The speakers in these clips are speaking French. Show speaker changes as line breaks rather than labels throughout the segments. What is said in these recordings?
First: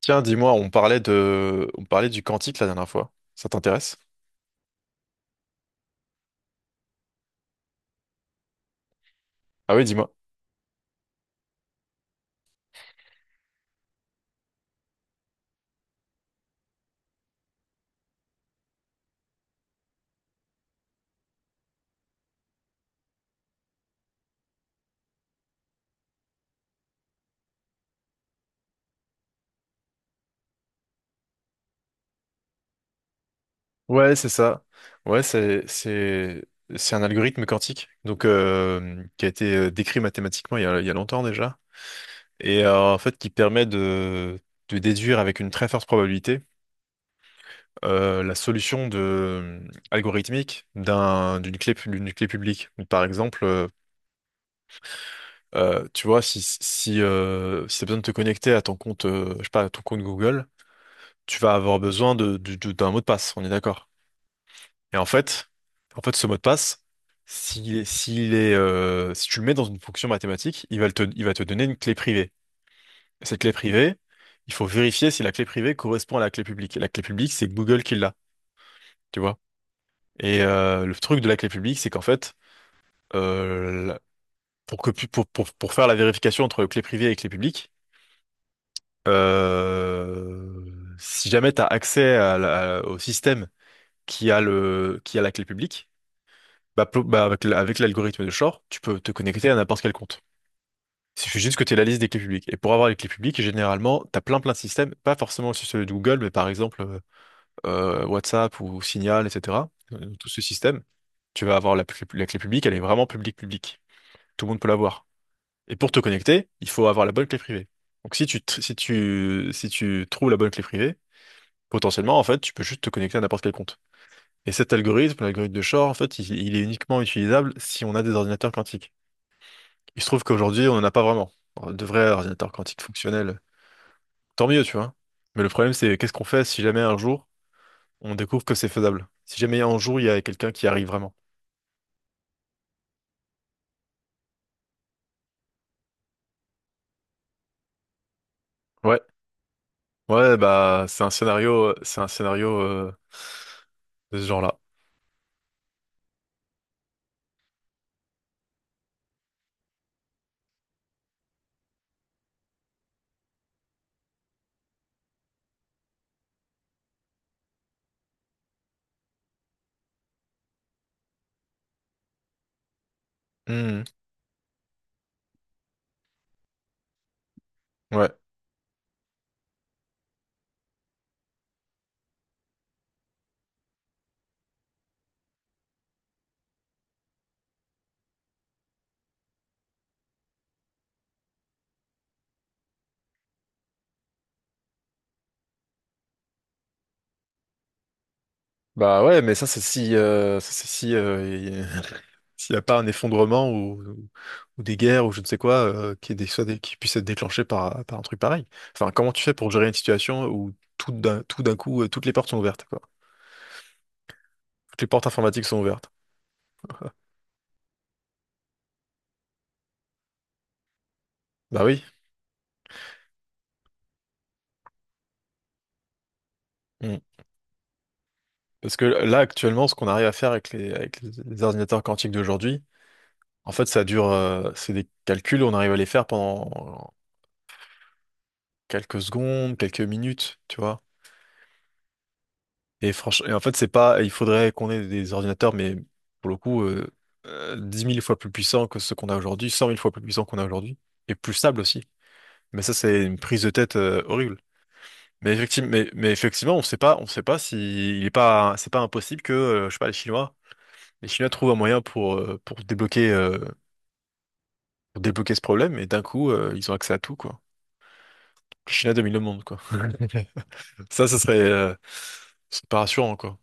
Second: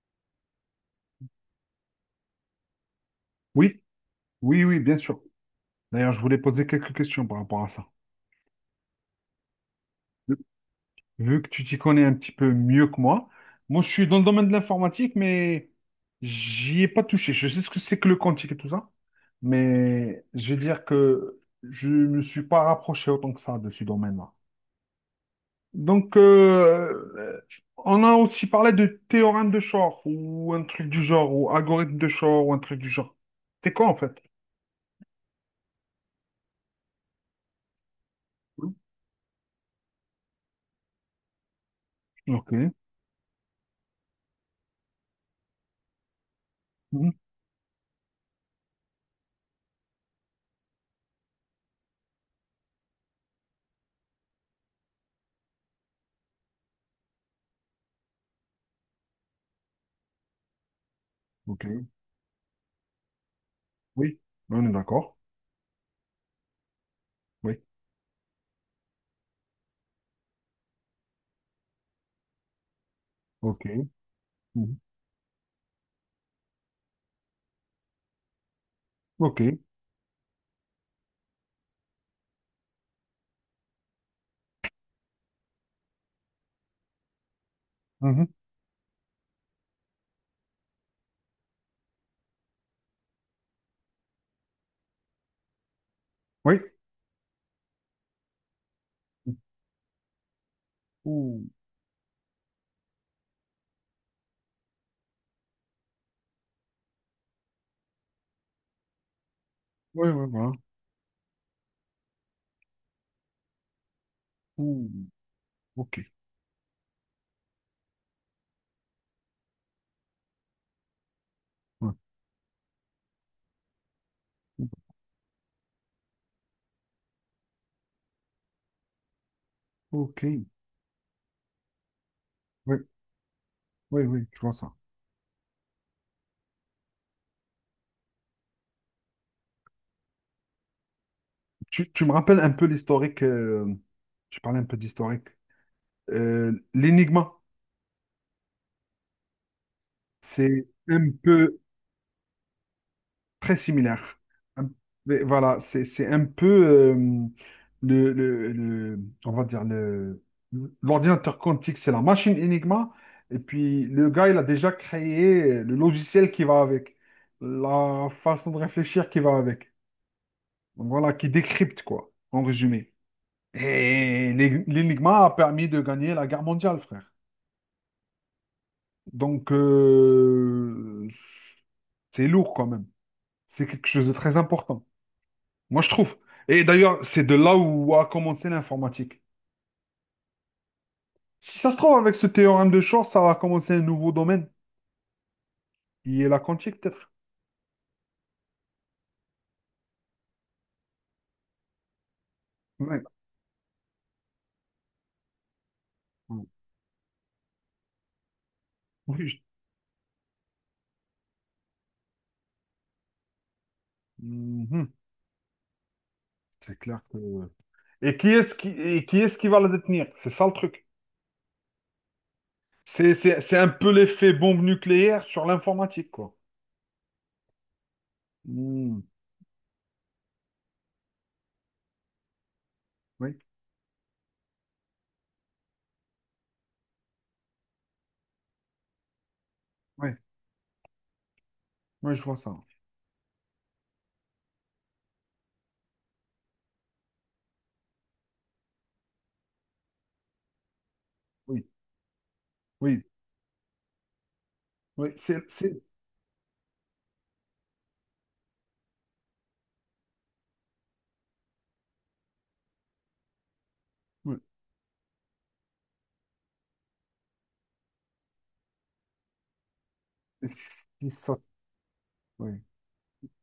Tiens, dis-moi, on parlait du cantique la dernière fois. Ça
Oui,
t'intéresse?
oui, oui, bien sûr. D'ailleurs, je voulais poser quelques questions par rapport à ça.
Ah oui, dis-moi.
Vu que tu t'y connais un petit peu mieux que moi, moi, je suis dans le domaine de l'informatique, mais j'y ai pas touché. Je sais ce que c'est que le quantique et tout ça, mais je vais dire que je me suis pas rapproché autant que ça de ce domaine-là. Donc, on a aussi parlé de théorème de Shor ou un truc du genre, ou algorithme de Shor ou un truc du genre. C'est quoi en fait?
Ouais, c'est ça. Ouais, c'est, c'est, c'est un algorithme quantique, donc qui a été décrit mathématiquement il y a longtemps déjà,
Ok.
et en fait qui permet de déduire avec une très forte probabilité
Mhm.
la solution de algorithmique d'une d'une clé publique. Par exemple, tu vois, si t'as besoin de te connecter à ton compte, je sais pas, à ton compte Google. Tu vas
Ok.
avoir besoin d'un mot de passe, on est d'accord.
Oui, on est
Et en
d'accord.
fait, en fait, ce mot de passe,
Oui.
si tu le mets dans une fonction mathématique, il va te donner une clé privée. Et cette clé
Ok.
privée, il faut
Mhm.
vérifier si la clé privée correspond à la clé publique. Et la clé publique, c'est Google qui l'a, tu vois.
Ok.
Et le truc de la clé publique, c'est qu'en fait, euh, la- pour pour faire la vérification entre clé privée et clé publique,
Mhm.
si jamais tu as accès à au système qui a qui a la clé publique.
Oui.
Bah, avec l'algorithme de Shore, tu peux te connecter à n'importe quel compte. Il suffit
Ouh.
juste que tu aies la liste des clés publiques. Et pour avoir les clés publiques, généralement, tu as plein de systèmes, pas forcément aussi celui de Google, mais par exemple WhatsApp ou Signal, etc.
Oui, oui,
Tout ce
voilà.
système, tu vas avoir la clé publique, elle est vraiment publique publique. Tout le monde peut
Ouh.
l'avoir. Et pour te
Ok.
connecter, il faut avoir la bonne clé privée. Donc si tu, tr- si tu, si tu trouves la bonne clé privée,
Ouais.
potentiellement, en fait, tu peux juste te connecter à n'importe quel compte. Et cet algorithme, l'algorithme de Shor, en fait, il est uniquement utilisable si on a des ordinateurs quantiques. Il se trouve
Ok.
qu'aujourd'hui, on n'en a pas vraiment. Enfin, de vrais ordinateurs
Oui,
quantiques fonctionnels.
oui, oui, je
Tant
vois
mieux,
ça.
tu vois. Mais le problème, c'est qu'est-ce qu'on fait si jamais un jour, on découvre que c'est faisable? Si jamais un jour, il y a quelqu'un qui arrive vraiment.
Tu me rappelles un peu l'historique. Je parlais un peu d'historique. l'Enigma,
Ouais. Ouais,
c'est
bah,
un peu
c'est un scénario
très
de
similaire.
ce genre-là.
Un- Voilà, c'est un peu on va dire le l'ordinateur quantique, c'est la machine Enigma, et puis le gars, il a déjà créé le logiciel qui va avec, la façon de réfléchir qui va avec. Donc voilà, qui décrypte quoi, en résumé.
Hmm.
Et l'Enigma a permis de gagner la guerre mondiale, frère.
Ouais.
Donc c'est lourd quand même. C'est quelque chose de très important. Moi, je trouve. Et d'ailleurs, c'est de là où a commencé l'informatique. Si ça se trouve, avec ce théorème de Shor, ça va commencer un nouveau domaine. Il est la quantique, peut-être.
Bah ouais, mais ça c'est si s'il n'y a pas un
Ouais.
effondrement ou des guerres ou je ne sais quoi qui est qui puisse être déclenché par un truc pareil. Enfin, comment tu
Oui.
fais
je-
pour gérer une situation où tout d'un coup toutes les portes sont ouvertes quoi. Toutes les
Mhm.
portes informatiques sont ouvertes.
C'est clair que... Et qui est-ce qui va la détenir? C'est ça le truc.
Bah oui.
C'est un peu l'effet bombe nucléaire sur l'informatique, quoi.
Mm. Parce que
Hmm.
là actuellement ce qu'on arrive à faire avec les avec les ordinateurs quantiques d'aujourd'hui,
Oui,
en fait ça dure c'est des calculs on arrive à les faire pendant quelques secondes, quelques
oui,
minutes, tu vois.
oui, je vois ça.
Et franchement, en fait, c'est pas, il faudrait qu'on ait des ordinateurs, mais pour le coup, 10 000 fois plus puissants que ceux qu'on a aujourd'hui, 100 000 fois plus puissants qu'on a aujourd'hui, et plus stables
Oui,
aussi. Mais ça,
oui,
c'est une prise de tête horrible.
oui.
Mais effectivement, on sait pas si il est pas, c'est pas impossible que, je sais pas, les Chinois trouvent un moyen
Oui.
pour débloquer ce problème, et d'un coup, ils ont accès à tout, quoi. Les Chinois dominent le monde, quoi. Ça,
Si
ce
ça,
serait, euh,
Oui.
c'est pas rassurant, quoi.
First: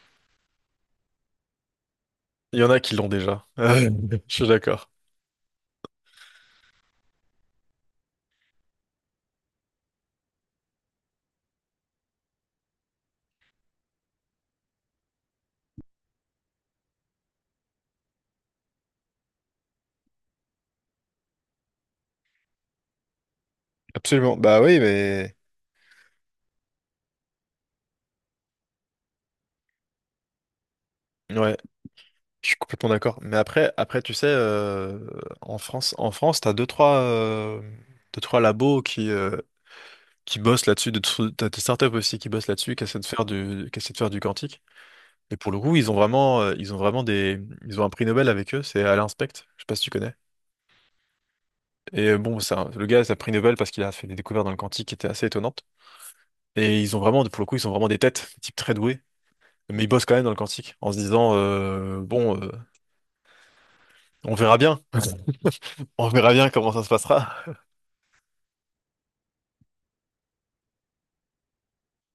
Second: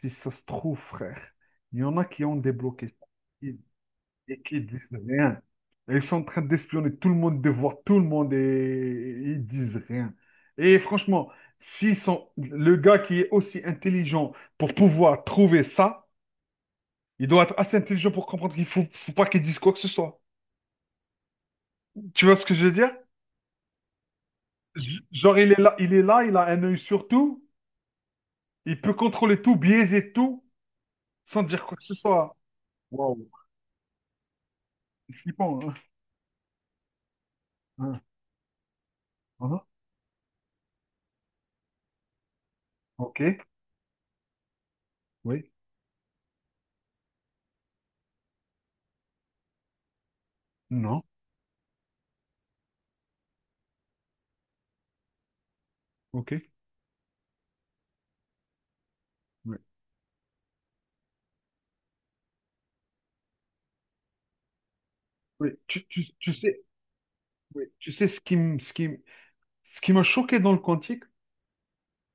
Si ça se trouve, frère, il y en a qui ont
Il y en a
débloqué
qui
ça.
l'ont déjà. Je
Et
suis
qui disent
d'accord.
rien. Ils sont en train d'espionner tout le monde, de voir tout le monde et ils disent rien. Et franchement, s'ils sont le gars qui est aussi intelligent pour pouvoir trouver ça, il doit être assez intelligent pour comprendre faut pas qu'il dise quoi que ce soit. Tu vois ce que je veux dire?
Absolument. Bah oui, mais
Genre, il est là, il a un œil sur tout, il peut contrôler tout, biaiser tout, sans
ouais,
dire quoi que ce soit.
je suis complètement d'accord.
Waouh,
Mais après, tu sais,
c'est flippant. Hein.
En France,
Hein,
deux trois labos qui
hein,
qui bossent là-dessus. T'as des startups aussi qui bossent là-dessus,
ok,
qui essaient de faire du quantique. Et pour
oui,
le coup, ils ont vraiment ils ont un prix Nobel avec eux. C'est Alain Specht. Je sais pas si tu connais.
non,
Et bon, ça, le gars, c'est un prix Nobel parce qu'il a fait des découvertes dans le quantique qui étaient assez étonnantes.
ok.
Et ils ont vraiment, pour le coup, ils sont vraiment des têtes, des types très doués.
Oui.
Mais ils bossent quand même dans le quantique en se disant, bon. On verra bien. On verra
Tu
bien
sais,
comment ça se passera.
oui. Tu sais, ce qui m'a choqué dans le quantique,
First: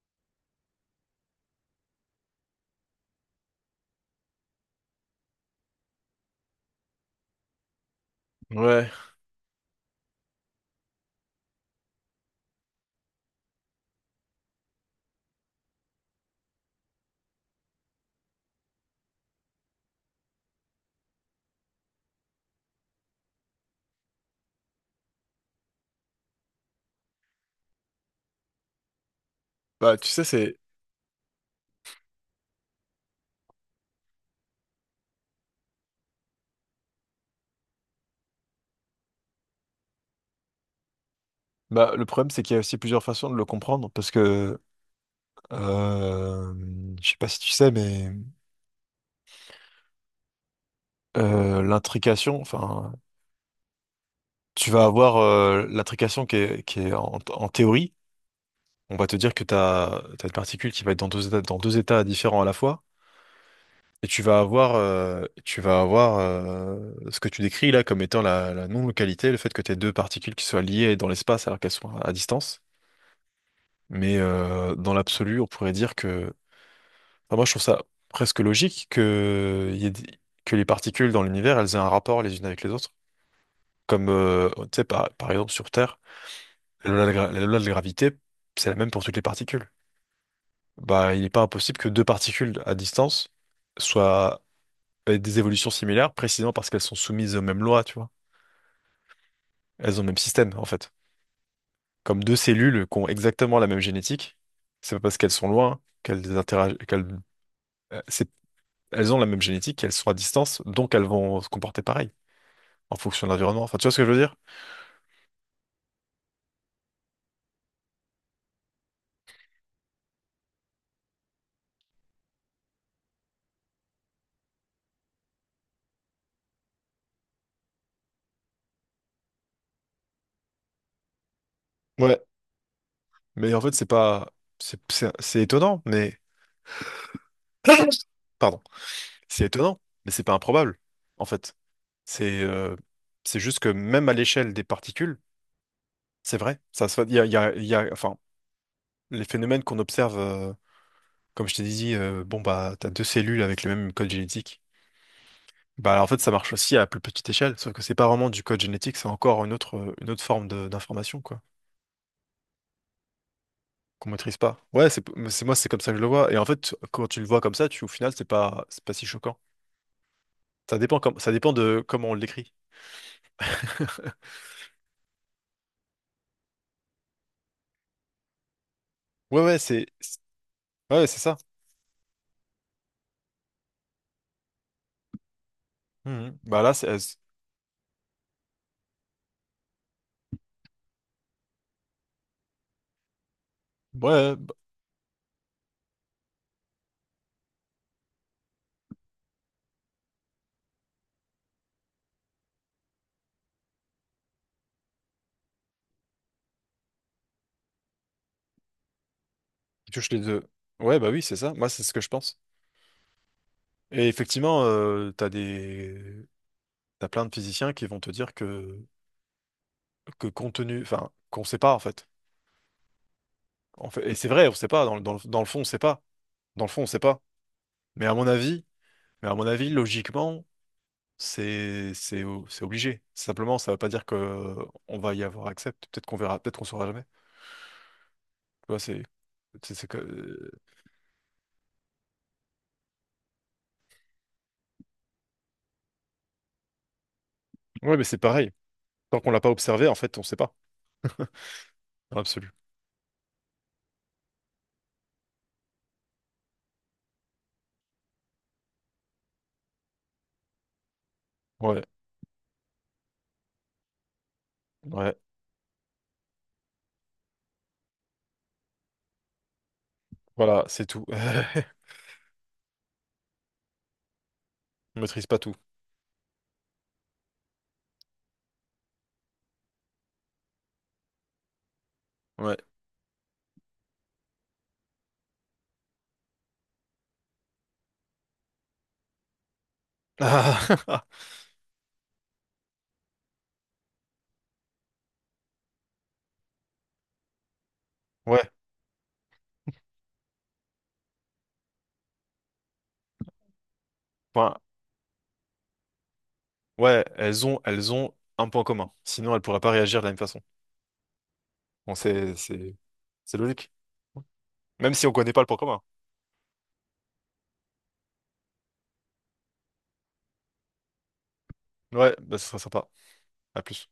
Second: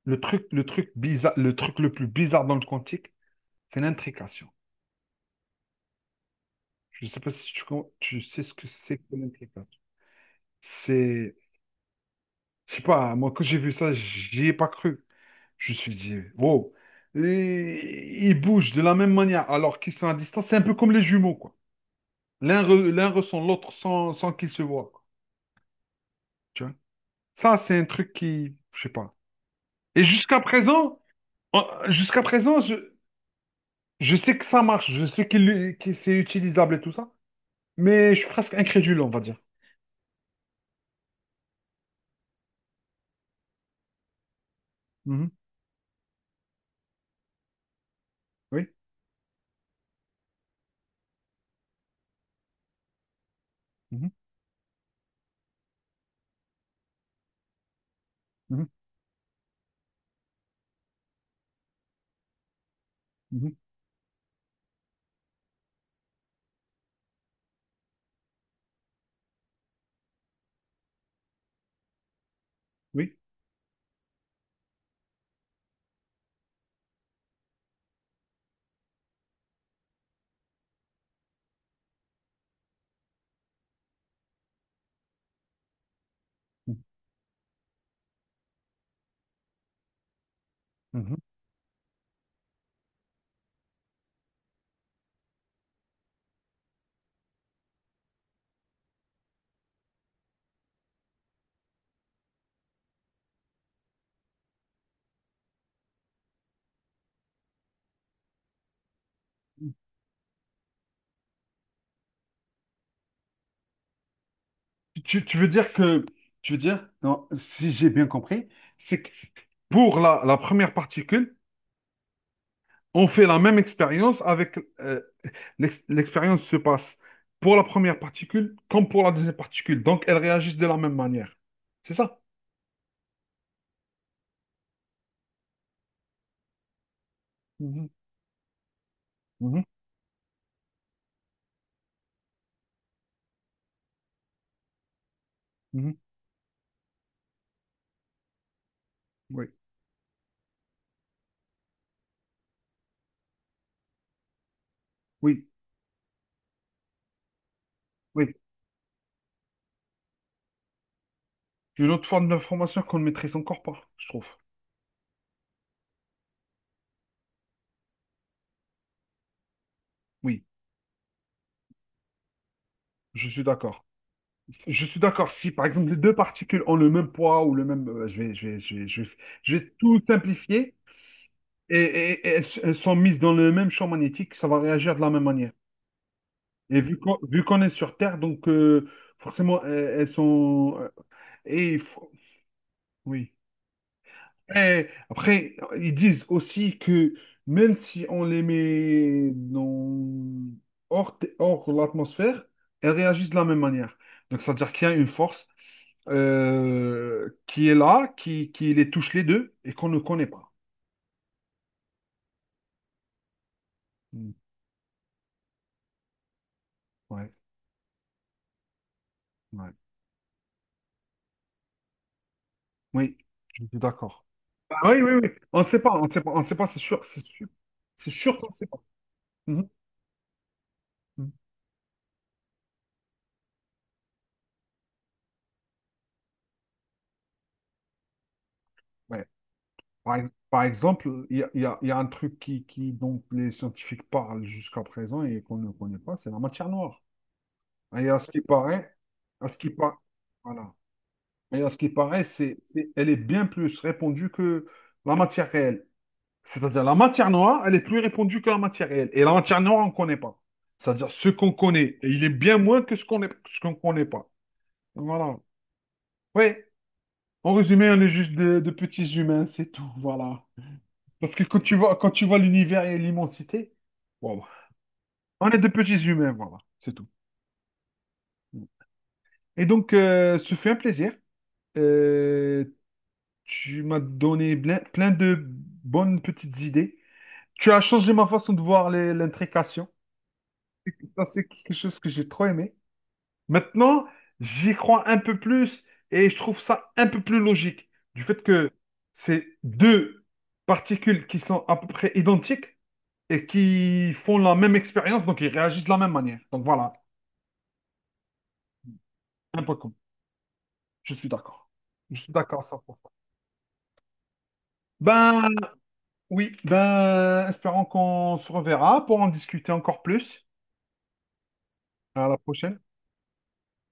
le truc le plus bizarre dans le quantique, c'est l'intrication. Je ne sais pas si tu sais ce que
Ouais.
c'est que l'intrication. C'est, je sais pas, moi quand j'ai vu ça, j'y ai pas cru. Je me suis dit, wow, et ils bougent de la même manière alors qu'ils sont à distance. C'est un peu comme les jumeaux, quoi. L'un ressent l'autre sans qu'ils se voient, quoi. Tu vois? Ça, c'est un truc qui, je sais pas.
Bah,
Et
tu sais,
jusqu'à
c'est.
présent, jusqu'à présent, je sais que ça marche, je sais que c'est utilisable et tout ça, mais je suis presque incrédule, on va dire.
Bah, le problème, c'est qu'il y a aussi plusieurs façons de le comprendre, parce que.
Mhm,
Euh... Je sais pas si tu sais, mais
oui.
l'intrication, enfin.
Mhm,
Tu vas avoir l'intrication qui est en théorie.
mhm,
On va te dire t'as une particule qui va être dans deux états différents à la fois.
mhm,
Et tu vas avoir ce que tu décris là comme étant la non-localité, le fait que tes deux particules qui soient liées dans l'espace alors qu'elles soient à distance.
oui.
Mais dans l'absolu, on pourrait dire que... Enfin, moi, je trouve ça presque logique que, il y ait des- que les particules dans l'univers, elles aient un rapport les unes avec les autres. Comme, tu sais, par exemple, sur Terre, la loi de la gravité, c'est la même pour toutes les particules. Bah,
Mhm.
il n'est pas impossible que deux particules à distance soient aient des évolutions similaires, précisément parce qu'elles sont soumises aux mêmes lois, tu vois. Elles ont le même système, en fait. Comme deux cellules qui ont exactement la même génétique, c'est pas parce qu'elles sont loin qu'elles interagissent, elles ont la même génétique, elles sont à distance, donc elles vont se comporter pareil en fonction de l'environnement. Enfin, tu vois ce que je veux dire?
Tu, tu veux dire que, Tu veux dire, non, si j'ai bien compris, c'est que pour la première particule, on fait la même expérience avec l'expérience se passe pour la première particule comme pour la deuxième particule, donc elles réagissent de la même manière. C'est
Ouais.
ça?
Mais en fait, c'est pas, c'est étonnant, mais
Mhm,
pardon, c'est
mhm,
étonnant, mais c'est pas improbable. En fait, c'est euh, c'est juste que même à l'échelle des particules,
mhm.
c'est vrai. Il y enfin, les
Oui,
phénomènes qu'on observe, comme je t'ai dit, bon bah, t'as deux cellules avec le même code génétique.
oui,
Bah, en fait, ça marche aussi à plus petite échelle, sauf que c'est pas vraiment
oui.
du code génétique, c'est encore une autre forme d'information, quoi.
Une autre forme d'information qu'on ne maîtrise encore pas, je
Qu'on
trouve.
maîtrise pas. Ouais, moi c'est comme ça que je le vois. Et en fait, quand tu le vois comme ça, tu au final c'est pas si choquant.
Oui,
Ça dépend comme ça dépend de comment on l'écrit.
je suis d'accord. Je suis d'accord. Si, par exemple, les deux particules ont le même poids ou le même... je vais, je vais, je vais, je vais-
Ouais
je
ouais
vais
c'est
tout
c'est-
simplifier
ouais c'est ça.
et elles sont mises dans le même champ magnétique, ça va réagir de la même manière.
Mhm. Bah là
Et
c'est ouais
vu qu'on est sur Terre, donc forcément, elles, elles sont... et il faut- Oui.
ouais, bah,
Eh, après, ils disent aussi que même si on les met dans... hors l'atmosphère, elles réagissent de la même manière. Donc, c'est-à-dire qu'il y a une force qui est là, qui les touche les deux et qu'on
il
ne
touche les
connaît
deux.
pas.
Ouais bah oui c'est ça. Moi c'est ce que je pense. Et
Mm.
effectivement t'as des t'as plein
Ouais,
de physiciens qui vont te dire
ouais.
que compte tenu enfin qu'on sait pas en fait.
Oui, je suis
En fait et
d'accord.
c'est vrai on sait pas
Ah oui, oui, oui.
dans le
On
fond on
ne
sait
sait pas,
pas.
on ne sait pas, on ne sait
Dans
pas,
le
c'est
fond on sait
sûr, c'est
pas.
sûr.
Mais
C'est
à mon
sûr qu'on ne
avis
sait pas.
mais à mon
Mhm.
avis logiquement
Mhm.
c'est c'est obligé. Simplement, ça ne veut pas dire que on va y avoir accès. Peut-être qu'on verra, peut-être qu'on saura jamais. Tu vois,
Ouais.
c'est que
Par exemple, il y a un truc dont les scientifiques parlent jusqu'à présent et qu'on ne connaît pas, c'est la matière noire.
ouais, mais
Et
c'est
à ce qui
pareil.
paraît,
Tant qu'on l'a
à
pas
ce qui
observé, en
par-
fait, on sait pas.
voilà. Et à ce qui
Dans
paraît,
l'absolu.
elle est bien plus répandue que la matière réelle. C'est-à-dire, la matière noire, elle est plus répandue que la matière réelle. Et la matière noire, on ne connaît pas. C'est-à-dire, ce qu'on
Ouais,
connaît, il est bien moins que ce qu'on ne connaît pas.
ouais.
Voilà. Oui, en résumé, on est juste de petits humains, c'est tout. Voilà.
Voilà, c'est tout.
Parce que quand tu vois l'univers et l'immensité, wow,
On maîtrise pas
on
tout.
est des petits humains, voilà, c'est tout. Et donc, ce fut un plaisir.
Ouais.
Euh, tu m'as donné plein de bonnes petites idées. Tu as changé ma façon de voir l'intrication. Ça, c'est quelque chose que j'ai trop aimé. Maintenant, j'y crois un peu plus et je trouve ça un peu plus logique. Du fait
Ouais.
que c'est deux particules qui sont à peu près identiques, et qui font
Enfin,
la même expérience, donc ils réagissent de la même manière. Donc voilà,
ouais. Elles ont un point commun. Sinon, elles pourraient
un
pas
peu comme.
réagir de la même façon.
Je suis d'accord.
Bon,
Je suis d'accord, ça.
c'est logique. Même si on connaît pas
Ben
le point commun.
oui, ben espérons qu'on se reverra pour en discuter encore plus.
Ouais,
À
bah,
la
ce serait
prochaine.
sympa. À plus.